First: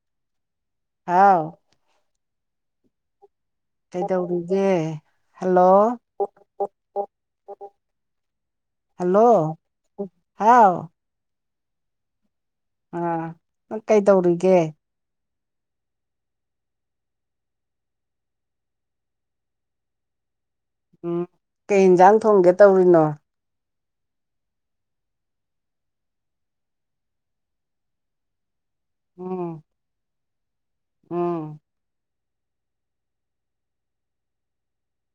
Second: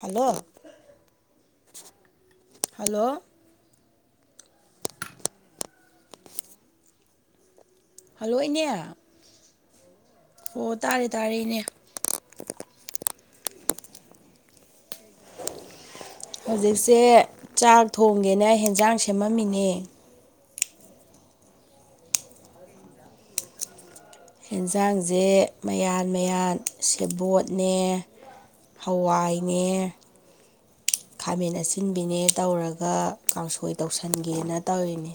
hello ꯍꯥꯎ hello ꯀꯩꯗꯧꯔꯤꯒꯦ hello hello ꯏꯅꯦ ꯍꯜꯂꯣ ꯑꯣ ꯍꯥꯎ ꯇꯥꯔꯦ ꯇꯥꯔꯦ ꯏꯅꯦ ꯑꯥ ꯅꯪ ꯀꯩꯗꯧꯔꯤꯒꯦ ꯍꯧꯖꯤꯛꯁꯦ ꯆꯥꯛ ꯊꯣꯡꯒꯦꯅ ꯑꯦꯟꯁꯥꯡ ꯁꯦꯝꯃꯝꯃꯤꯅꯦ ꯎꯝ ꯀꯩ ꯌꯦꯟꯁꯥꯡ ꯊꯣꯡꯒꯦ ꯇꯧꯔꯤꯅꯣ ꯑꯦꯟꯁꯥꯡꯁꯦ ꯃꯌꯥꯟ ꯃꯌꯥꯟ ꯁꯦꯕꯣꯠꯅꯦ ꯎꯝ ꯍꯋꯥꯏꯅꯦ ꯎꯝ ꯈꯥꯃꯦꯟ ꯑꯁꯤꯟꯕꯤꯅꯦ ꯇꯧꯔꯒ ꯀꯥꯡꯁꯣꯏ ꯇꯧꯁꯤꯟꯒꯦꯅ ꯇꯧꯔꯤꯅꯦ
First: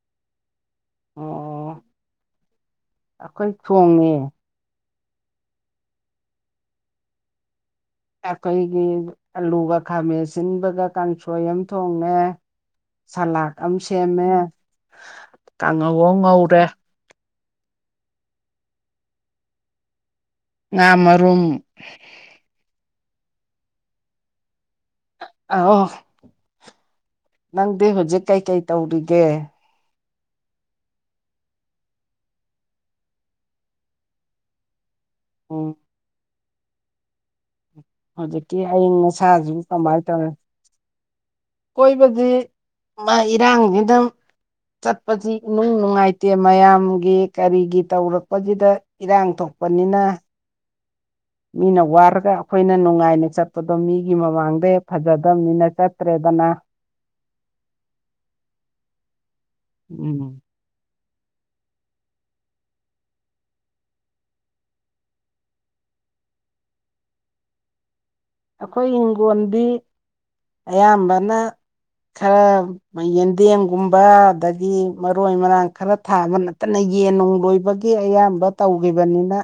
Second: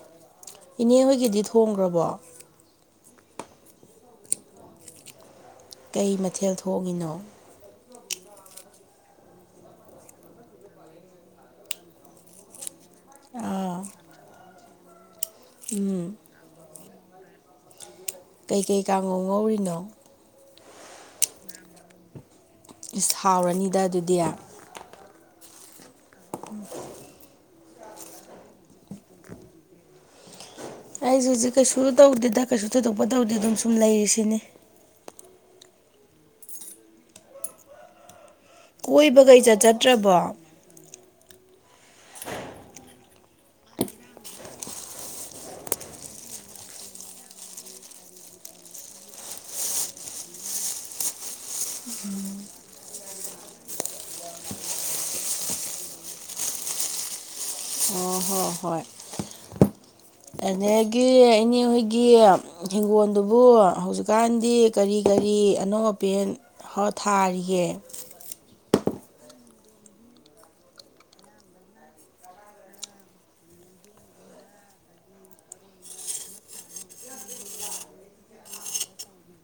ꯏꯅꯦ ꯑꯣ ꯍꯣꯏꯒꯤꯗꯤ ꯊꯣꯡꯈ꯭ꯔꯕꯣ ꯑꯩꯈꯣꯏ ꯊꯣꯡꯉꯦ ꯀꯩ ꯃꯊꯦꯜ ꯊꯣꯛꯉꯤꯅꯣ ꯑꯩꯈꯣꯏꯒꯤ ꯑꯂꯨꯒ ꯈꯥꯃꯦꯟ ꯑꯁꯤꯟꯕꯒ ꯀꯥꯡꯁꯣꯏ ꯑꯃ ꯊꯣꯡꯉꯦ ꯁꯂꯥꯗ ꯑꯃ ꯑꯥ ꯁꯦꯝꯃꯦ ꯎꯝ ꯀꯥꯡꯥꯡꯉꯒꯣꯡ ꯉꯧꯔꯦ ꯀꯩꯀꯩ ꯀꯥꯡꯉꯧ ꯉꯧꯔꯤꯅꯣ ꯉ ꯃꯔꯨꯝꯝ ꯏꯁ ꯍꯥꯎꯔꯅꯤꯗ ꯑꯗꯨꯗꯤ ꯑ ꯅꯪꯗꯤ ꯍꯧꯖꯤꯛ ꯀꯩꯀꯩ ꯇꯧꯔꯤꯒꯦ ꯑꯩꯁ ꯍꯧꯖꯤꯛ ꯀꯩꯁꯨ ꯇꯧꯗꯦꯗ ꯀꯩꯁꯨ ꯊꯣꯏꯗꯣꯛꯄ ꯇꯧꯗꯦ ꯑꯗꯨꯝ ꯁꯨꯝ ꯂꯩꯔꯤꯁꯤꯅꯤ ꯑꯣ ꯍꯧꯖꯤꯛꯀꯤ ꯑꯏ ꯀꯣꯏꯕꯒ ꯑꯁꯥꯁꯨ ꯏꯆꯠ ꯀꯃꯥꯏꯅ ꯆꯠꯇ꯭ꯔꯕꯣ ꯇꯧꯔꯤꯤ ꯀꯣꯏꯕꯗꯤ ꯃꯥ ꯏꯔꯥꯡꯁꯤꯗ ꯆꯠꯄꯁꯤ ꯏꯅꯨꯡ ꯅꯨꯡꯉꯥꯏꯇꯦ ꯃꯌꯥꯝꯒꯤ ꯀꯔꯤꯒꯤ ꯇꯧꯔꯛꯄꯁꯤꯗ ꯏꯔꯥꯡ ꯊꯣꯛ ꯄꯅꯤꯅ ꯃꯤꯅ ꯋꯥꯔꯒ ꯑꯩꯈꯣꯏꯅ ꯅꯨꯡꯉꯥꯏꯅ ꯆꯠꯄꯗꯣ ꯃꯤꯒꯤ ꯃꯃꯥꯡꯗ ꯐꯖꯗꯝꯕꯅꯤꯅ ꯆꯠꯇ꯭ꯔꯦ ꯗꯅ ꯑꯣ ꯍꯣ ꯍꯣꯏ ꯎꯝ ꯑꯗꯒꯤ ꯏꯅꯦ ꯍꯣꯏꯒꯤ ꯍꯤꯡꯒꯣꯜꯗꯨꯕꯨ ꯍꯧꯖꯤꯛꯀꯥꯟꯗꯤ ꯀꯔꯤ ꯀꯔꯤ ꯤ ꯑꯅꯧꯕ ꯄꯦꯟ ꯊꯥꯔꯤꯌꯦꯦ ꯑꯩꯈꯣꯏ ꯍꯤꯡꯈꯣꯟꯗꯤ ꯑꯌꯥꯝꯕꯅ ꯈꯔ ꯌꯦꯟꯗꯦꯝꯒꯨꯝꯕ ꯑꯗꯒꯤ ꯃꯔꯣꯏ ꯃꯔꯥꯡ ꯈꯔ ꯊꯥꯕ ꯅꯠꯇꯅ ꯌꯦꯟꯅꯨꯡ ꯂꯣꯏꯕꯒꯤ ꯑꯌꯥꯝꯕ ꯇꯧꯈꯤꯕꯅꯤꯅ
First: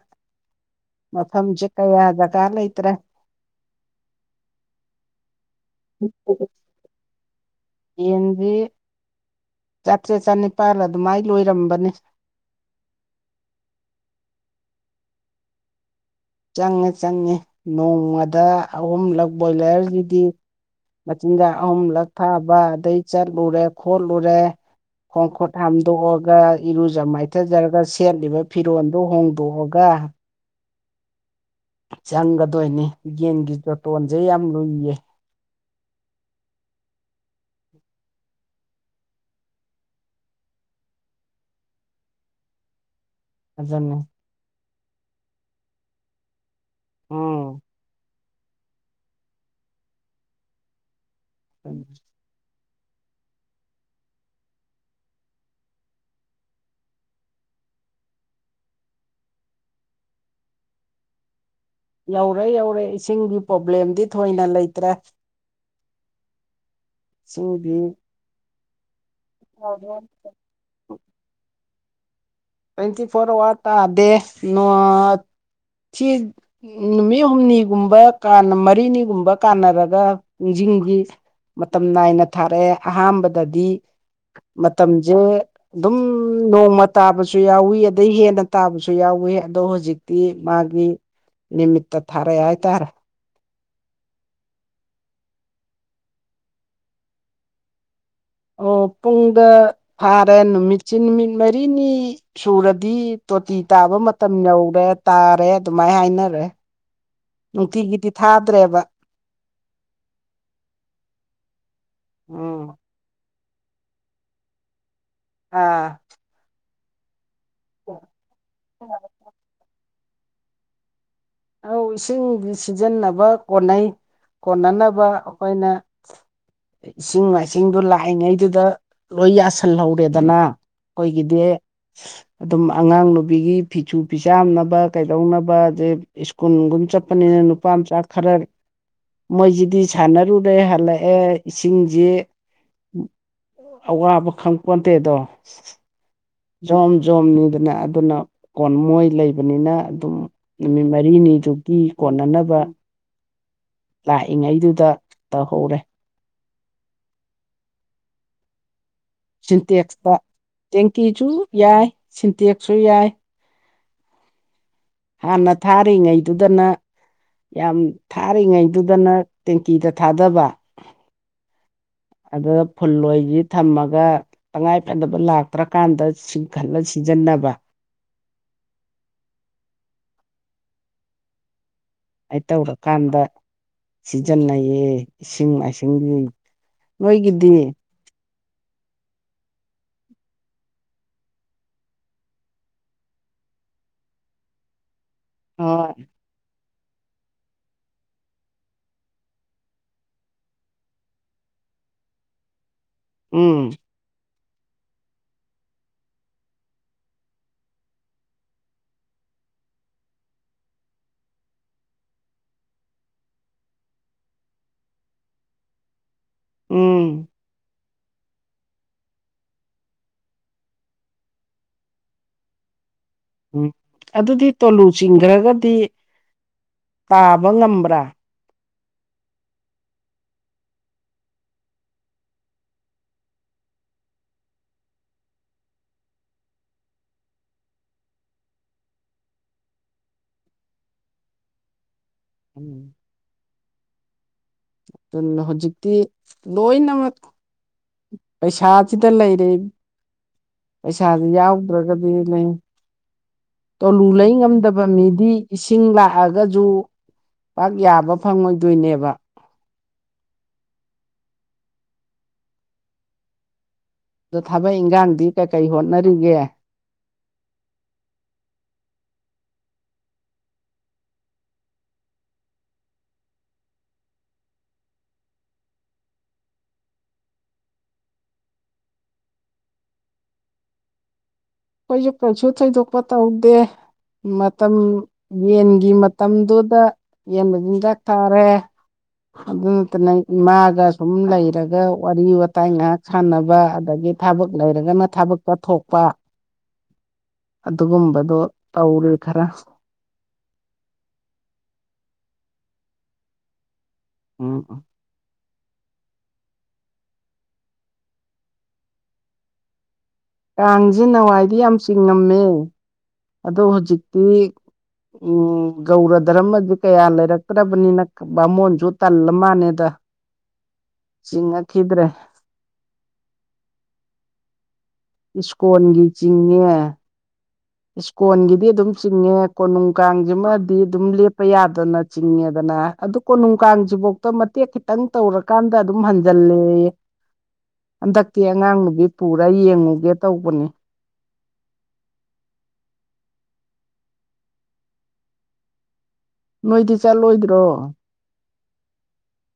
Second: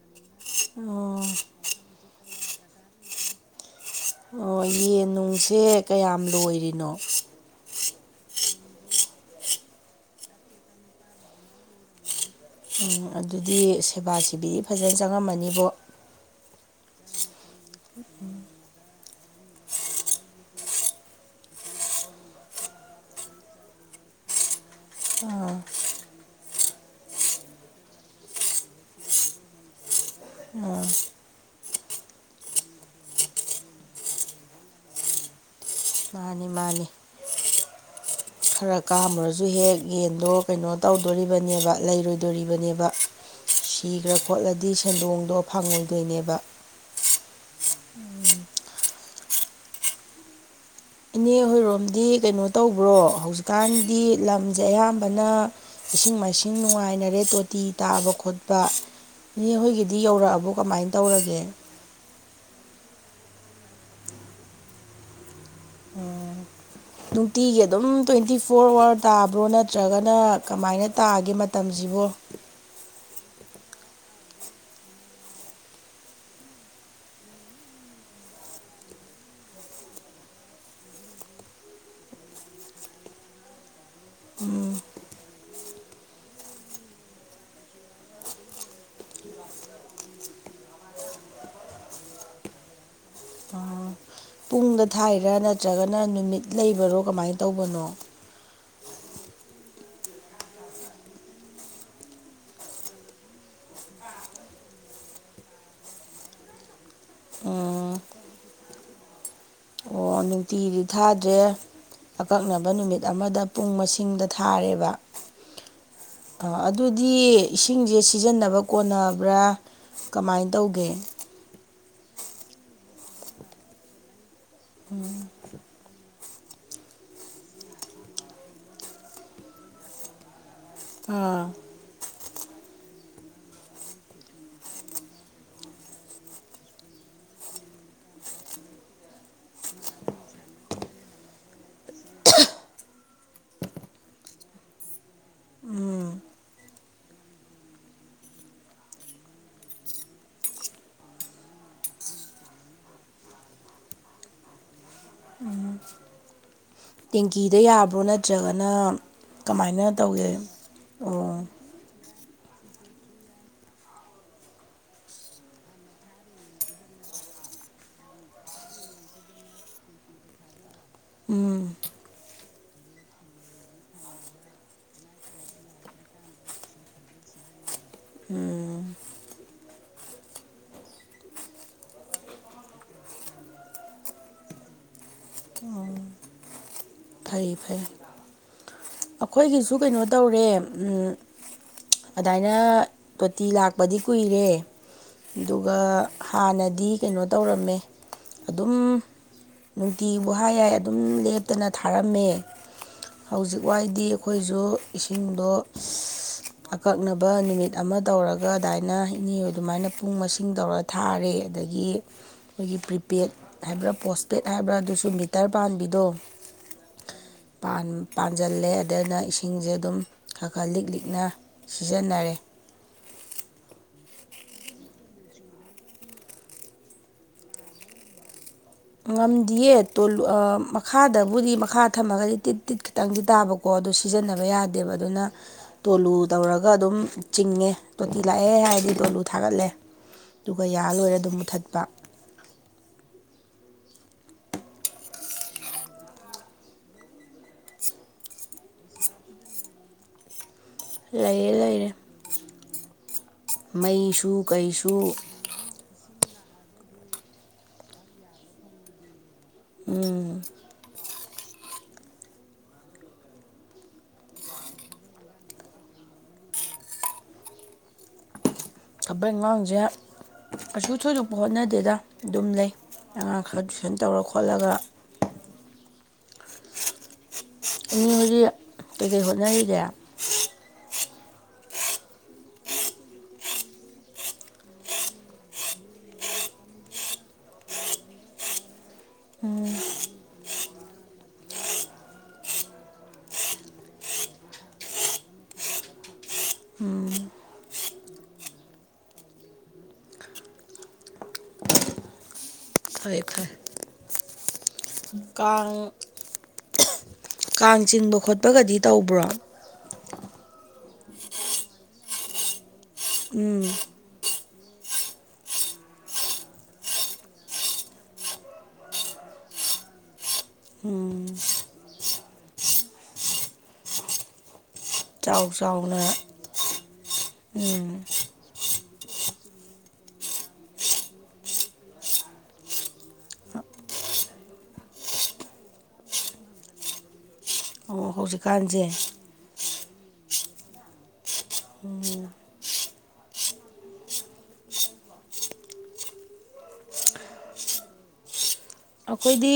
ꯑꯣ ꯃꯐꯝꯁꯦ ꯀꯌꯥ ꯖꯒꯥ ꯂꯩꯇ꯭ꯔꯦ ꯑꯣ ꯌꯦꯟ ꯅꯨꯡꯁꯦ ꯀꯌꯥꯝ ꯂꯣꯏꯔꯤꯅꯣ ꯌꯦꯟꯁꯤ ꯆꯥꯇ꯭ꯔꯦꯠ ꯆꯅꯤꯄꯥꯜ ꯑꯗꯨꯃꯥꯏꯅ ꯂꯣꯏꯔꯝꯕꯅꯤ ꯎꯝ ꯑꯗꯨꯗꯤ ꯁꯦꯕꯥ ꯁꯤꯦꯕꯤ ꯐꯖꯅ ꯆꯪꯉꯝꯃꯅꯤꯕꯣ ꯆꯪꯉꯦ ꯆꯪꯉꯦ ꯅꯣꯡꯃꯗ ꯑꯍꯨꯝꯂꯛ ꯕꯣꯏꯂꯔꯒꯤꯗꯤ ꯃꯆꯤꯟꯖꯥꯛ ꯑꯍꯨꯝꯂꯛ ꯊꯥꯕ ꯑꯗꯩ ꯆꯠꯂꯨꯔꯦ ꯈꯣꯠꯂꯨꯔꯦ ꯈꯣꯡꯈꯣꯠ ꯑꯥ ꯍꯥꯝꯗꯣꯛꯑꯒ ꯏꯔꯨꯖ ꯃꯥꯏꯊꯖꯔꯒ ꯁꯦꯠꯂꯤꯕ ꯐꯤꯔꯣꯜꯗꯨ ꯍꯣꯡꯗꯣꯛꯑꯒ ꯑ ꯆꯪꯒꯗꯣꯏꯅꯤ ꯌꯦꯟꯒꯤ ꯗꯣꯇꯣꯟꯁꯦ ꯌꯥꯝ ꯂꯨꯏꯌꯦ ꯃꯥꯅꯤ ꯃꯥꯅꯤ ꯈꯔ ꯀꯥꯝꯃꯨꯔꯁꯨ ꯍꯦꯛ ꯌꯦꯟꯗꯣ ꯀꯩꯅꯣ ꯇꯧꯗꯣꯔꯤꯕꯅꯦꯕ ꯂꯩꯔꯣꯏꯗꯣꯔꯤꯕꯅꯦꯕ ꯑꯗꯨꯅꯤ ꯁꯤꯈ꯭ꯔ ꯈꯣꯠꯂꯗꯤ ꯁꯦꯟꯗꯣꯡꯗꯣ ꯐꯪꯉꯨꯗꯣꯏꯅꯦꯕ ꯎ ꯑꯣꯝ ꯏꯅꯦ ꯍꯣꯏꯔꯣꯝꯗꯤ ꯀꯩꯅꯣ ꯇꯧꯕ꯭ꯔꯣ ꯍꯧꯖꯤꯛꯀꯥꯟꯗꯤ ꯂꯝꯁꯦ ꯑꯌꯥꯝꯕꯅ ꯏꯁꯤꯡ ꯃꯥꯏꯁꯤꯡ ꯅꯨꯡꯉꯥꯏꯅꯔꯦ ꯇꯣꯤ ꯐꯤ ꯇꯥꯕ ꯈꯣꯠꯄ ꯏꯍꯣꯏꯒꯤꯗꯤ ꯌꯧꯔꯛꯑꯕꯣ ꯀꯃꯥꯏꯅ ꯇꯧꯔꯒꯦ ꯌꯧꯔꯦ ꯌꯧꯔꯦ ꯏꯁꯤꯡꯒꯤ ꯄ꯭ꯔꯣꯕ꯭ꯂꯦꯝꯗꯤ ꯊꯣꯏꯅ ꯂꯩꯇ꯭ꯔꯦ ꯎꯝ ꯅꯨꯡꯇꯤꯒꯤ ꯏꯁꯤꯡꯗꯤ ꯑꯗꯨꯝ ꯇ꯭ꯋꯦꯟꯇꯤ ꯐꯣꯔ ꯑꯋꯥꯔ ꯇꯥꯕ꯭ꯔꯣ ꯅꯠꯇ꯭ꯔꯒꯅ ꯀꯃꯥꯏꯅ ꯇꯥꯒꯦ ꯃꯇꯝꯁꯤꯕ ꯇ꯭ꯋꯦꯟꯇꯤ ꯐꯣꯔ ꯑꯋꯥꯔ ꯇꯗꯦ ꯅ ꯁꯤ ꯅꯨꯃꯤꯠ ꯍꯨꯝꯅꯤꯒꯨꯝꯕ ꯃꯔꯤꯅꯤꯒꯨꯝꯕ ꯀꯥꯟꯅꯔꯒ ꯆꯤꯡ ꯃꯇꯝ ꯅꯥꯏꯅ ꯊꯥꯔꯛꯑꯦ ꯑꯍꯥꯟꯕꯗꯗꯤ ꯃꯇꯝꯁꯦ ꯑꯗꯨꯝ ꯅꯣꯡꯃ ꯇꯥꯕꯗ ꯌꯥꯎꯋꯤ ꯑꯗꯩ ꯍꯦꯟꯅ ꯇꯥꯕꯁꯨ ꯌꯥꯎꯋꯤ ꯑꯗꯣ ꯍꯧꯖꯤꯛꯇꯤ ꯃꯥꯒꯤ ꯅꯤꯡꯃꯤꯠꯇ ꯊꯥꯔ ꯍꯥꯏꯥꯏ ꯇꯔ ꯇꯨꯡꯗ ꯊꯥꯏꯔ ꯅꯠꯇ꯭ꯔꯒꯅ ꯅꯨꯃꯤꯠ ꯂꯩꯕꯔꯣ ꯀꯃꯥꯏꯅ ꯇꯧꯕꯅꯣ ꯑꯣ ꯄꯨꯡꯗ ꯐꯥꯔꯦ ꯅꯨꯃꯤꯠꯁꯤ ꯅꯨꯃꯤꯠ ꯃꯔꯤꯅꯤ ꯁꯨꯔꯗꯤ ꯇꯤ ꯇꯥꯕ ꯃꯇꯝ ꯌꯧꯔꯦ ꯇꯥꯔꯦ ꯑꯗꯨꯃꯥꯏꯅ ꯍꯥꯏꯅꯔꯦ ꯎꯝ, ꯅꯨꯡꯇꯤꯒꯤꯗꯤ ꯊꯥꯗ꯭ꯔꯦꯕ ꯅꯨꯡꯇꯤꯗꯤ ꯊꯥꯗ꯭ꯔꯦ ꯎꯝ ꯑꯀꯛꯅꯕ ꯅꯨꯃꯤꯠ ꯑꯃꯗ ꯄꯨꯡ ꯃꯁꯤꯡꯗ ꯊꯥꯔꯦꯕ ꯑꯥ ꯑꯥ ꯑꯗꯨꯗꯤ ꯏꯁꯤꯡꯁꯦ ꯁꯤꯖꯤꯟꯅꯕ ꯀꯣꯟꯅꯕ꯭ꯔꯥ ꯀꯃꯥꯏꯅ ꯇꯧꯒꯦ ꯂꯧꯧ ꯏꯁꯤꯡ ꯁꯤꯖꯤꯟꯅꯕ ꯀꯣꯟꯅꯩ ꯀꯣꯟꯅꯅꯕ ꯑꯩꯈꯣꯏꯅ ꯏꯁꯤꯡ ꯃꯥꯏꯁꯤꯡꯗꯨ ꯂꯥꯛꯏꯉꯩꯗꯨꯗ ꯂꯣꯏ ꯌꯥꯁꯜꯍꯧꯔꯦꯗꯅ ꯑꯥ ꯑꯣꯏꯣꯏꯒꯤꯗꯤꯦ ꯑꯗꯨꯝ ꯑꯉꯥꯡ ꯅꯨꯕꯤꯒꯤ ꯐꯤꯁꯨ ꯐꯤꯆꯥꯥꯝꯅꯕ ꯀꯩꯗꯧꯅꯕ ꯑꯦ ꯁ꯭ꯀꯨꯜꯒꯨꯝ ꯆꯠꯄꯅꯤꯅ ꯅꯨꯄꯥ ꯃꯆꯥ ꯈꯔ ꯃꯣꯏꯁꯤꯗꯤ ꯁꯥꯟꯅꯔꯨꯔꯦ ꯍꯜꯂꯛꯑꯦ ꯏꯁꯤꯡꯁꯤ ꯑꯋꯥꯕ ꯈꯪꯄꯣꯟꯗꯦꯗꯣ ꯖꯣꯝ ꯖꯣꯝꯅꯤꯗꯅ ꯑꯗꯨꯅ ꯀꯣꯟ ꯃꯣꯏ ꯂꯩꯕꯅꯤꯅ ꯑꯗꯨꯝ ꯅꯨꯃꯤꯠ ꯃꯔꯤꯅꯤ ꯃꯤꯗꯨꯒꯤ ꯀꯣꯟꯅꯅꯕ ꯂꯥꯛꯏꯉꯩꯗꯨꯗ ꯇꯧꯍꯧꯔꯦ ꯇꯦꯡꯀꯤꯗ ꯌꯥꯕ꯭ꯔꯣ ꯅꯠꯇ꯭ꯔꯒꯅ ꯀꯃꯥꯏꯅ ꯁꯤꯟꯇꯦꯛꯁꯇ ꯇꯧꯒꯦ ꯇꯦꯡꯀꯤꯁꯨ ꯑꯣ ꯌꯥꯏ ꯁꯤꯟꯇꯦꯛꯁꯨ ꯌꯥꯏ ꯍꯥꯟꯅ ꯊꯥꯔꯤꯉꯩꯗꯨꯗꯅ ꯌꯥꯝ ꯊꯥꯔꯤꯉꯩꯗꯨꯗꯅ ꯇꯦꯡꯀꯤꯗ ꯊꯥꯗꯕ ꯎꯝ ꯑ ꯐꯨꯜꯣꯏꯁꯤ ꯊꯝꯃꯒ ꯇꯉꯥꯏꯐꯗꯕ ꯂꯥꯛꯇ꯭ꯔꯀꯥꯟꯗꯁꯤꯡ ꯈꯜꯂ ꯁꯤꯖꯟꯅ ꯊꯕ ꯑꯩ ꯇꯧꯔꯀꯥꯟꯗ ꯁꯤꯖꯤꯟꯅꯩꯌꯦ ꯏꯁꯤꯡ ꯃꯥꯏꯁꯤꯡ ꯍꯣꯏꯒꯗꯦ ꯐꯩ ꯐꯩ ꯑꯩꯈꯣꯏꯒꯤꯁꯨ ꯀꯩꯅꯣ ꯇꯧꯔꯦ ꯑꯗꯨꯃꯥꯏꯅ ꯇꯣꯇꯤ ꯂꯥꯛꯄꯗꯤ ꯀꯨꯏꯔꯦ ꯑꯗꯨꯒ ꯍꯣꯏ ꯍꯥꯟꯅꯗꯤ ꯀꯩꯅꯣ ꯇꯧꯔꯝꯃꯦ ꯑꯗꯨꯝ ꯅꯨꯡꯇꯤ ꯕꯨꯍꯥ ꯌꯥꯏ ꯑꯗꯨꯝ ꯂꯦꯞꯇꯅ ꯊꯥꯔꯝꯃꯦ ꯎꯝ ꯍꯧꯖꯤꯛꯋꯥꯏꯗꯤ ꯑꯩꯈꯣꯏꯁꯨ ꯏꯁꯤꯡꯗꯣ ꯑꯀꯛꯅꯕ ꯅꯨꯃꯤꯠ ꯑꯃ ꯇꯧꯔꯒ ꯑꯗꯨꯃꯥꯏꯅ ꯏꯅꯦ ꯑꯗꯨꯃꯥꯏꯅ ꯄꯨꯡ ꯃꯁꯤꯡ ꯇꯧꯔ ꯊꯥꯔꯦ ꯑꯗꯒꯤ ꯑꯩꯈꯣꯏꯒꯤ ꯄ꯭ꯔꯤꯄꯦꯗ ꯍꯥꯏꯕ꯭ꯔꯥ ꯄꯣꯁꯄꯦꯗ ꯍꯥꯏꯕ꯭ꯔꯥ ꯑꯗꯨꯁꯨ ꯃꯤꯇꯔ ꯄꯕꯤꯗꯣ ꯎꯝ ꯄꯥꯟꯁꯤꯜꯂꯦ ꯑꯗꯨꯅ ꯏꯁꯤꯡꯁꯦ ꯑꯗꯨꯝ ꯈꯔ ꯈꯔ ꯂꯤꯛ ꯂꯤꯛꯅ ꯁꯤꯖꯟꯅꯔꯦ ꯎꯝ ꯑꯗꯨꯗꯤ ꯇꯣꯂꯨ ꯆꯤꯡꯈ꯭ꯔꯒꯗꯤ ꯇꯥꯕ ꯉꯝꯕ꯭ꯔꯥ ꯉꯝꯗꯤꯌꯦꯣ ꯃꯈꯥꯗꯕꯨꯗꯤ ꯃꯈꯥ ꯊꯝꯃꯒꯗꯤ ꯇꯤꯠ ꯇꯤꯠ ꯈꯤꯇꯪꯗꯤ ꯇꯥꯕꯀꯣ ꯑꯗꯨ ꯁꯤꯖꯤꯟꯅꯕ ꯌꯥꯗꯦꯕ ꯑꯗꯨꯅ ꯇꯣꯂꯨ ꯇꯧꯔꯒ ꯑꯗꯨꯝ ꯆꯤꯡꯉꯦ ꯇꯣꯇꯤ ꯂꯥꯛꯑꯦ ꯍꯥꯏ ꯒꯤꯗꯣ ꯑꯂꯨ ꯊꯥꯒꯠꯂꯦ ꯑꯗꯨꯒ ꯌꯥ ꯂꯣꯏꯔꯦ ꯑꯗꯨꯝ ꯃꯨꯊꯠꯄ ꯎꯝ ꯑꯗꯨ ꯍꯧꯖꯤꯛꯇꯤ ꯂꯣꯏꯅꯃꯛ ꯄꯩꯁꯥꯁꯤꯗ ꯂꯩꯔꯦ ꯄꯩꯁꯥꯗꯤ ꯂꯩꯔꯦ ꯂꯩꯔꯦ ꯌꯥꯎꯗ꯭ꯔꯒꯗꯤ ꯂꯩ ꯇꯣꯂꯨ ꯂꯩ ꯃꯩꯁꯨ ꯉꯝꯗꯕ ꯀꯩꯁꯨ ꯃꯤꯗꯤ ꯏꯁꯤꯡ ꯂꯥꯛꯑꯒ ꯒꯖꯨ ꯄꯥꯛ ꯌꯥꯕ ꯐꯪꯉꯣꯏꯗꯣꯏꯅꯦꯕ ꯎꯝ ꯑꯗꯣ ꯊꯕꯛ ꯏꯪꯈꯥꯡꯗꯤ ꯀꯩꯀꯩ ꯍꯣꯠꯅꯔꯤꯒꯦ ꯊꯕꯛ ꯏꯉꯥꯡꯁꯦ ꯀꯩꯁꯨ ꯊꯣꯏꯗꯣꯛꯄ ꯍꯣꯠꯅꯗꯦꯗ ꯑꯗꯨꯝ ꯂꯩ ꯑꯉꯥꯡ ꯈꯔ ꯇꯨꯏꯁꯟ ꯇꯧꯔ ꯈꯣꯠꯂꯒ [inaudible] ꯑꯅꯤ ꯍꯧꯖꯤꯛ ꯀꯩꯀꯩ ꯍꯣꯠꯅꯔꯤꯒ‌ꯦ ꯑꯈꫭꯏꯁꯨ ꯀꯩꯁꯨ ꯊꯣꯏꯗꯣꯛꯄ ꯇꯧꯗꯦ ꯃꯇꯝ ꯌꯦꯟꯒꯤ ꯃꯇꯝꯗꯨꯗ ꯌꯦꯟꯕ ꯆꯤꯟꯗꯥꯛ ꯊꯥꯔꯦ ꯑꯗꯨ ꯅꯠꯇꯅ ꯏꯃꯥꯒ ꯁꯨꯝ ꯂꯩꯔꯒ ꯋꯥꯔꯤ ꯋꯥꯋꯇꯥꯏ ꯉꯥꯏꯍꯥꯛ ꯁꯥꯟꯅꯕ ꯑꯗꯒꯤ ꯊꯕꯛ ꯂꯩꯔꯒꯅ ꯊꯕꯛꯆꯠꯊꯣꯛꯄ ꯑꯗꯨꯒꯨꯝꯕꯗꯣ ꯇꯧꯔꯤ ꯈꯔ [inaudible] ꯐꯔꯦ ꯐꯔꯦ ꯎꯝ ꯎꯝ ꯀꯥꯡ ꯀꯥꯡ ꯆꯤꯡꯕ ꯈꯣꯠꯄꯒꯗꯤ ꯇꯧꯕ꯭ꯔꯣ ꯀꯥꯡꯁꯦ ꯅꯋꯥꯏꯗꯤ ꯌꯥꯝ ꯆꯤꯡꯉꯝꯃꯦ ꯑꯗꯣ ꯎꯝ ꯍꯧꯖꯤꯛꯇꯤ ꯎꯝ ꫪꯧꯔꯗꯔꯝꯃꯖ‌ꯦ ꯀꯌꯥ ꯂꯩꯔꯛꯇ꯭ꯔꯕꯅꯤꯅ ꯕꯥꯃꯣꯟꯁꯨ ꯇꯜꯂ ꯃꯥꯜꯂꯗ ꯎꯝ ꯆꯤꯡꯉꯛꯈꯤꯗ꯭ꯔꯦ ꯆꯥꯎ ꯆꯥꯎꯅ ꯏꯁꯀꯣꯟꯒꯤ ꯆꯤꯡꯉ‌ꯦ ꯎꯝ ꯏꯁꯀꯣꯟꯒꯤꯗꯤ ꯑꯗꯨꯝ ꯆꯤꯡꯉꯦ ꯀꯣꯅꯨꯡ ꯀꯥꯡꯁꯤꯃꯗꯤ ꯑꯗꯨꯝ ꯂꯦꯞꯄ ꯌꯥꯗꯅ ꯆꯤꯡꯉꯦꯗꯅ ꯑꯗꯨ ꯀꯣꯅꯨꯡ ꯀꯥꯡꯁꯤꯐꯧꯗ ꯃꯇꯦꯛ ꯈꯤꯇꯪ ꯇꯧꯔꯀꯥꯟꯗ ꯑꯗꯨꯝ ꯍꯟꯖꯜꯂꯌ‌ꯦ [inaudible] ꯑꯣ ꯍꯟꯗꯛꯇꯤ ꯍꯧꯖꯤꯛꯀꯥꯟꯁꯦ ꯑꯉꯥꯡꯅꯨꯕꯤ ꯄꯨꯔ ꯌꯦꯡꯉꯨꯒꯦ ꯇꯧꯕꯅꯤ ꯅꯣꯏꯗꯤ ꯆꯠꯂꯣꯏꯗ꯭ꯔꯣ ꯑꯩꯈꯣꯏꯗꯤ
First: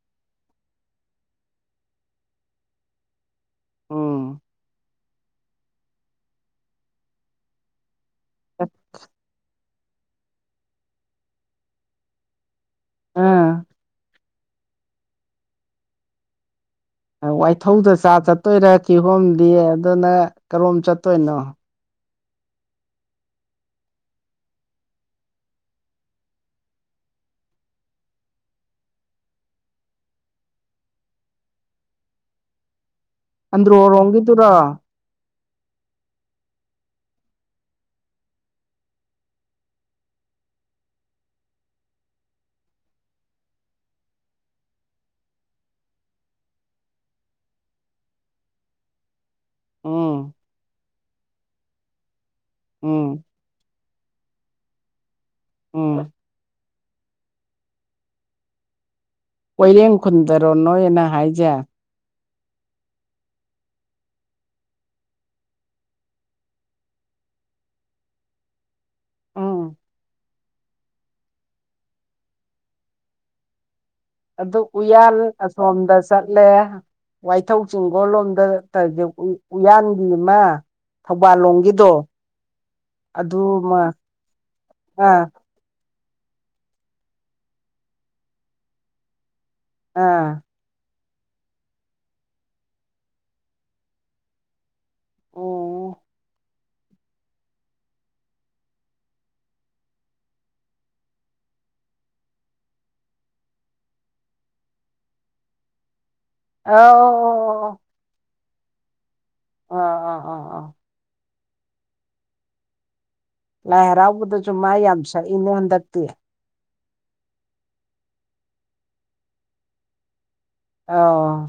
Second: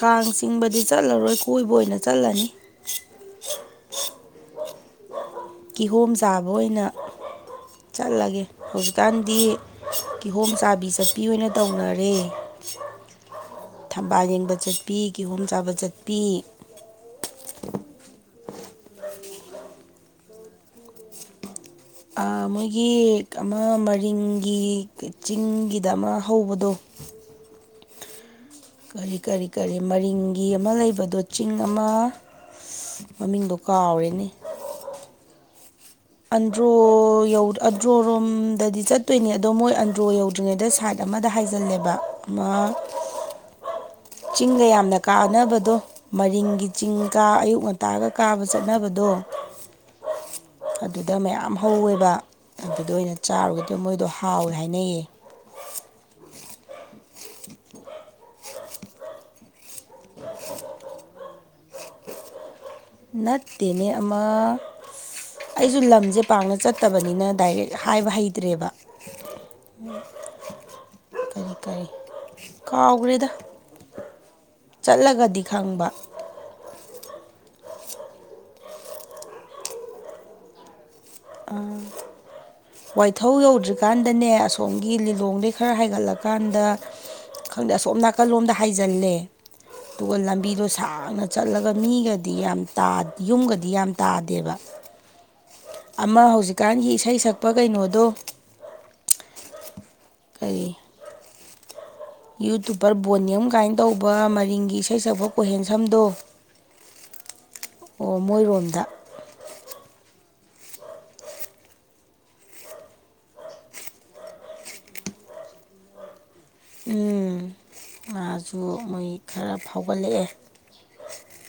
ꯀꯥꯡ ꯆꯤꯡꯕꯗꯤ ꯆꯠꯂꯔꯣꯏ ꯀꯣꯏꯕ ꯑꯣꯏꯅ ꯆꯠꯂꯅꯤ ꯎꯝ ꯀꯤꯍꯣꯝ ꯆꯥꯕ ꯑꯣꯏꯅ ꯆꯠꯂꯒꯦ ꯍꯧꯖꯤꯛꯀꯥꯟꯗꯤ ꯀꯤꯍꯣꯝ ꯆꯥꯕꯤ ꯆꯠꯄꯤ ꯑꯣꯏꯅ ꯇꯧꯅꯔꯦ ꯑꯥ ꯊꯝꯕꯥꯜ ꯌꯦꯡ ꯆꯠꯄꯤ ꯀꯤꯍꯣꯝ ꯆꯥꯕ ꯆꯠꯄꯤ ꯋꯥꯏꯊꯧꯗ ꯆꯥ ꯆꯠꯇꯣꯏꯔꯥ ꯀꯤꯍꯣꯝꯗꯤ ꯑꯗꯨꯅ ꯀꯔꯣꯝ ꯆꯠꯇꯣꯏꯅꯣ ꯑꯥ ꯃꯣꯏꯒꯤ ꯑꯃ ꯃꯔꯤꯡꯒꯤ ꯆꯤꯡꯒꯤꯗ ꯑꯃ ꯍꯧꯕꯗꯣ [inaudible] ꯀꯔꯤ ꯀꯔꯤ ꯀꯔꯤ ꯃꯔꯤꯡꯒꯤ ꯑꯃ ꯂꯩꯕꯗꯣ ꯆꯤꯡ ꯑꯃ ꯃꯃꯤꯡꯗꯣ ꯑꯗꯔꯣ ꯀꯥꯎꯔꯦꯅꯦ ꯍꯣꯝꯒꯤꯗꯨꯔꫭ ꯑꯟꯗ꯭ꯔꯣ ꯑꯟꯗ꯭ꯔꯣ ꯔꯣꯝꯗꯗꯤ ꯆꯠꯇꯣꯏꯅꯤ ꯑꯗꯣ ꯃꯣꯏ ꯑꯟꯗ꯭ꯔꯣ ꯌꯧꯗ꯭ꯔꯤꯉꯩꯗ ꯁꯥꯥꯠ ꯑꯃꯗ ꯍꯥꯏꯖꯜꯂꯦꯕ ꯑꯃ [inaudible] ꯆꯤꯡꯒ ꯌꯥꯝꯅ ꯀꯥꯅꯕꯗꯣ ꯃꯔꯤꯡꯒꯤ ꯆꯤꯡ ꯀ ꯑꯌꯨꯛ ꯉꯟꯇꯥꯒ ꯀꯥꯕ ꯆꯠꯅꯕꯗꯣ ꯎꯝ ꯑꯗꯨꯗ ꯃꯌꯥꯝ ꯍꯧꯋꯦꯕ ꯑꯗꯨꯗ ꯎꯝ ꯑꯣꯏꯅ ꯆꯥꯔꯨꯒ‌ꯦꯇꯧꯕ ꯃꯣꯏꯗꯣ ꯍꯥꯎꯋꯦ ꯍꯥꯏꯅꯩꯌꯦ ꯎꯝ [unintelligible] ꯀꯣꯏꯔꯦꯡ ꯈꯨꯟꯗꯔꯣ ꯅꯣꯏꯅ ꯍꯥꯏꯖꯦ ꯅꯠꯇꯦꯅꯦ ꯑꯃ ꯑꯩꯁꯨ ꯂꯝꯁꯦ ꯄꯥꯡꯅ ꯆꯠꯇꯕꯅꯤꯅ ꯗꯥꯏꯔꯦꯛ ꯍꯥꯏꯕ ꯍꯩꯇ꯭ꯔꯦꯕ ꯎꯝ ꯀꯔꯤ ꯀꯔꯤ ꯀꯥꯎꯒ꯭ꯔꯦꯗ ꯑꯗꯨ ꯎꯌꯥꯜ ꯑꯁꯣꯝꯗ ꯆꯠꯂꯦ ꯋꯥꯏꯊꯧ ꯆꯤꯡꯒꯣꯜ ꯂꯣꯝꯗ ꯇꯧꯔꯤꯁꯦ ꯎꯌꯥꯟꯒꯤ ꯑꯃ ꯊꯧꯕꯥꯜ ꯑ ꯂꯣꯝꯒꯤꯗꯣ ꯋꯥꯏꯊꯧ ꯑꯗꯨꯃ ꯌꯧꯗ꯭ꯔꯤꯀꯥꯟꯗꯅꯦ ꯑꯁꯣꯝꯒꯤ ꯑꯥ ꯂꯤꯂꯣꯡꯗꯩ ꯈꯔ ꯍꯥꯏꯒꯠꯂꯛꯄ ꯀꯥꯟꯗ ꯈꯪꯗꯦ ꯑꯁꯣꯝ ꯅꯥꯀꯜ ꯂꯣꯝꯗ ꯍꯥꯏꯖꯜꯂꯦ ꯑꯗꯨꯒ ꯑꯥ ꯂꯝꯕꯤꯗꯣ ꯁꯥꯡ ꯅ ꯆꯠꯂꯒ ꯃꯤꯒꯗꯤ ꯌꯥꯝ ꯌꯨꯝꯒꯗꯤ ꯌꯥꯝ ꯇꯥꯗꯦꯕ ꯑꯣ ꯑꯃ ꯍꯧꯖꯤꯛꯀꯥꯟꯒꯤ ꯏꯁꯩ ꯁꯛꯄ ꯀꯩꯅꯣꯗꯣ ꯀꯔꯤ ꯌꯨꯇꯨꯞꯕꯄꯔ ꯕꯣꯅꯤꯝ ꯀꯥꯏꯅ ꯇꯧꯕ ꯃꯔꯤꯡꯒꯤ ꯏꯁꯩ ꯁꯛꯄ ꯀꯣꯏꯍꯦꯟ ꯁꯝꯗꯣ ꯑꯣ ꯍꯨꯝꯗ ꯑꯥ ꯑꯥ ꯑꯥ ꯑꯥ ꯂꯥꯏ ꯍꯔꯥꯎꯕꯗꯁꯨ ꯃꯥ ꯌꯥꯝ ꯁꯛꯏꯅꯦ ꯍꯟꯗꯛꯇꯤ ꯎꯝ ꯉꯥꯁꯨ ꯃꯣꯏ ꯈꯔ ꯐꯥꯎꯒꯠꯂꯛꯑꯦ ꯑ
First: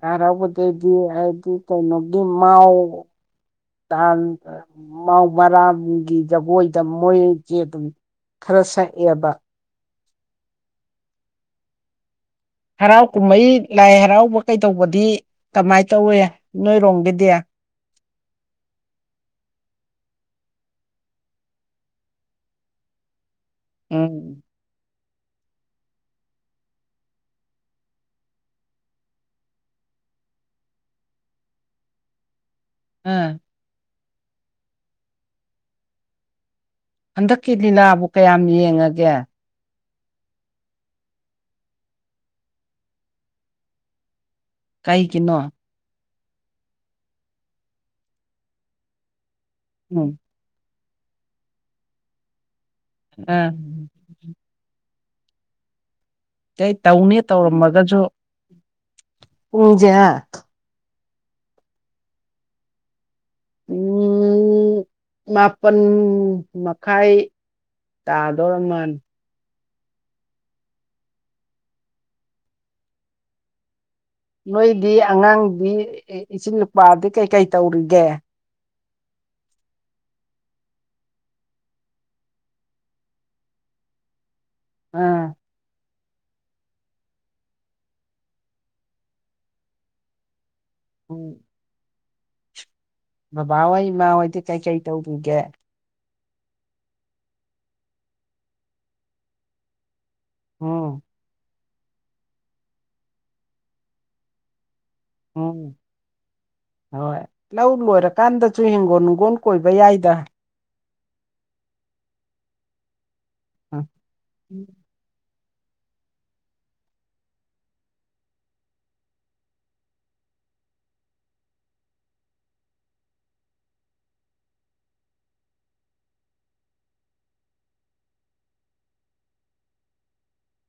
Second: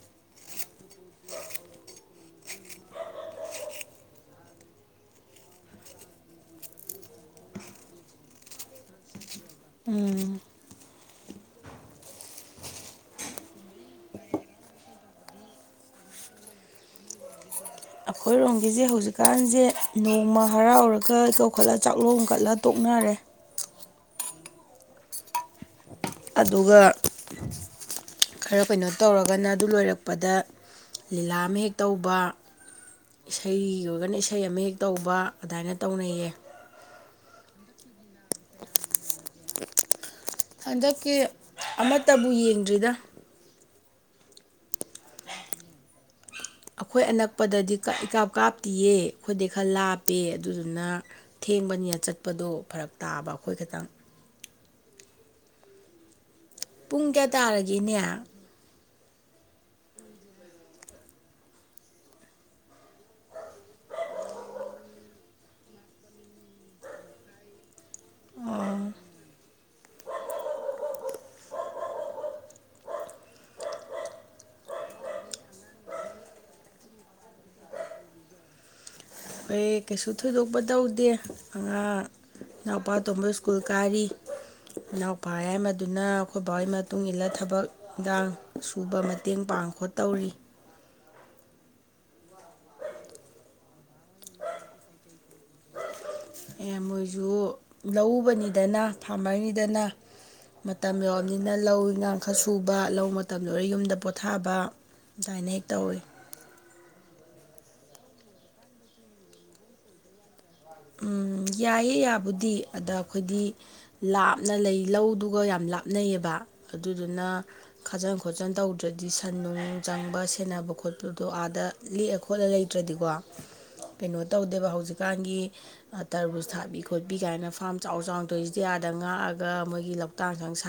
ꯌꯥꯔꯕꯗꯩꯗꯤ ꯍꯥꯏꯗꯤ ꯀꯩꯅꯣꯒꯤ ꯃꯥꯎ ꯃꯥꯧ ꯃꯔꯥꯒꯤ ꯖꯒꯣꯏꯗ ꯃꯣꯏꯁꯦ ꯑꯗꯨꯝ ꯈꯔ ꯁꯛꯑꯕ ꯑꯥ ꯍꯔꯥꯎ ꯀꯨꯝꯍꯩ ꯂꯥꯏ ꯍꯔꯥꯎꯕ ꯀꯩꯗꯧꯕꯗꯤ ꯀꯃꯥꯏꯅ ꯇꯧꯏꯦ ꯅꯣꯏꯔꯣꯝꯒꯤꯗꯤ ꯑꯩꯈꯣꯏꯔꯣꯝꯒꯤꯁꯦ ꯍꯧꯖꯤꯛꯀꯥꯟꯁꯦ ꯅꯣꯡꯃ ꯍꯔꯥꯎꯔꯒ ꯀꯧꯈꯠꯂ ꯆꯥꯛꯂꯣꯡꯝ ꯀꯠꯂ ꯇꯣꯛꯅꯤꯡ ꯔꯦ ꯎꯝ ꯑꯗꯨꯒ ꯈꯔ ꯀꯩꯅꯣ ꯇꯧꯔꯒꯅ ꯑꯗꯨ ꯂꯣꯏꯔꯛꯄꯗ ꯂꯤꯂꯥ ꯑꯃ ꯍꯦꯛ ꯇꯧꯕ ꯑꯥ ꯏꯁꯩꯒꯤ ꯑꯣꯏꯔꯒꯅ ꯏꯁꯩ ꯑꯃ ꯍꯦꯛ ꯇꯧꯕ ꯑꯗꯨꯃꯅ ꯇꯧꯅꯩꯌꯦ ꯍꯟꯗꯛꯀꯤ ꯂꯤꯂꯥꯕꯨ ꯀꯌꯥꯝ ꯌꯦꯡꯉꯒꯦ ꯍꯟꯗꯛꯀꯤ ꯑꯃꯠꯇꯕꯨ ꯌꯦꯡꯗ꯭ꯔꯤꯗ ꯀꯩꯒꯤꯅꯣ ꯑꯈꯣꯏ ꯑꯅꯛꯄꯥꯗꯗꯤ ꯀꯤꯝ ꯏꯀꯥꯞ ꯀꯥꯞꯇꯤꯌꯦ ꯑꯈꯣꯏꯗꯩ ꯈ꯭ꯔꯥ ꯎꯝ ꯂꯥꯞꯄꯦ ꯑꯗꯨꯗꯨꯅ ꯊꯦꯡꯕꯅꯤꯅ ꯆꯠꯄꯗꯣ ꯐꯥꯔꯛ ꯇꯥꯕ ꯑꯥ ꯑꯥꯈꯣꯏ ꯈꯛꯇ ꯑꯦ ꯄꯨꯡ ꯇꯧꯅꯦ ꯀꯌꯥ ꯇꯥꯔꯒꯦ ꯏꯅꯦ ꯇꯧꯔꯝꯃꯒꯖꯨ ꯄꯨꯡꯁꯦ ꯍꯥ ꯑꯝ ꯃꯥꯄꯟ ꯃꯈꯥꯏ ꯇꯥꯗꯧꯔꯃꯥꯟ ꯅꯣꯏꯗꯤ ꯑꯉꯥꯡꯗꯤ ꯏꯆꯤꯜ ꯏꯄꯨꯋꯥꯗꯤ ꯀꯩꯀꯩ ꯇꯧꯔꯤꯒꯦ ꯑꯩ ꯀꯩꯁꯨ ꯊꯣꯏꯗꯣꯛꯄ ꯇꯧꯗꯦ ꯑꯥ ꯏꯅꯥꯎꯄꯥ ꯑꯇꯣꯝꯕꯗꯨ ꯏꯁ꯭ꯀꯨꯜ ꯀꯥꯔꯤ ꯏꯅꯥꯎꯄ ꯑꯥ ꯌꯥꯏꯃꯥ ꯑꯗꯨꯅꯥ ꯑꯈꯣꯏ ꯕꯥ ꯍꯣꯏ ꯃꯇꯨꯡ ꯏꯜꯂ ꯊꯥꯕꯛ ꯏꯟꯈꯥꯡ ꯁꯨꯕ ꯃꯇꯦꯡ ꯄꯥꯡ ꯈꯣꯠ ꯇꯧꯔꯤ ꯑꯝ ꯕꯥꯕꯥ ꯍꯣꯏ ꯏꯃꯥ ꯍꯣꯏꯗꯤ ꯀꯩꯀꯩ ꯇꯧꯔꯤꯒꯦ ꯑꯦ ꯃꯣꯏꯁꯨ ꯂꯧꯎꯕꯥꯅꯤꯗꯅꯥ ꯐꯥꯝꯃꯔꯅꯤꯗꯥꯅ ꯃꯇꯝ ꯎꯝ ꯌꯧꯔꯥꯕꯅꯤꯅ ꯂꯧ ꯏꯟꯈꯥꯡ ꯈ꯭ꯔꯥ ꯁꯨꯕ ꯂꯧ ꯃꯇꯝ ꯂꯣꯏꯔ ꯌꯨꯝꯗ ꯄꯣꯊꯥꯕ ꯑꯥꯗꯥꯥꯏꯅ ꯍꯦꯛ ꯎꯝ ꯇꯧꯔꯤ ꯍꯣꯏ ꯂꯧ ꯂꯣꯏꯔ ꯀꯥꯟꯗꯁꯨ ꯍꯤꯡꯒꯣꯜ ꯅꯨꯡꯒꯣꯜ ꯀꯣꯏꯕ ꯌꯥꯏꯗ ꯑꯝ ꯌꯥꯏꯌꯦꯦ ꯌꯥꯕꯨꯗꯤ ꯑꯗꯥ ꯑꯩꯈꯣꯏꯗꯤ ꯎꯝ ꯂꯥꯞꯅ ꯂꯩ ꯂꯧꯗꯨꯒꯥ ꯌꯥꯝ ꯂꯥꯞꯅꯩꯌꯦꯕ ꯑꯗꯨꯗꯨꯅꯥ ꯈꯥꯖꯟ ꯈꯣꯠꯆꯟ ꯇꯧꯗ꯭ꯔꯗꯤ ꯁꯟ ꯅꯨꯡ ꯆꯪꯕ ꯁꯦꯟꯅꯥ ꯇꯧꯕ ꯈꯣꯠꯄꯗꯣ ꯑꯥꯗ ꯂꯦꯛꯑꯥ ꯈꯣꯠꯂꯥ ꯂꯩꯇ꯭ꯔꯗꯤꯀꯣ ꯀꯩꯅꯣ ꯇꯧꯗꯦꯕ ꯍꯧꯖꯤꯛꯀꯥꯟꯒꯤ ꯇ꯭ꯔꯕꯨꯁ ꯊꯥꯕꯤ ꯈꯣꯠꯄꯤ ꯀꯥꯏꯅ ꯐ꯭ꯥꯔꯃ ꯆꯥꯎ ꯆꯥꯎꯅ ꯇꯣꯏꯁꯤꯗꯤ ꯑꯥꯗ ꯉꯥꯛꯑꯒ ꯃꯣꯏꯒꯤ ꯂꯧꯇꯥꯛ ꯁꯪ ꯁꯥꯏ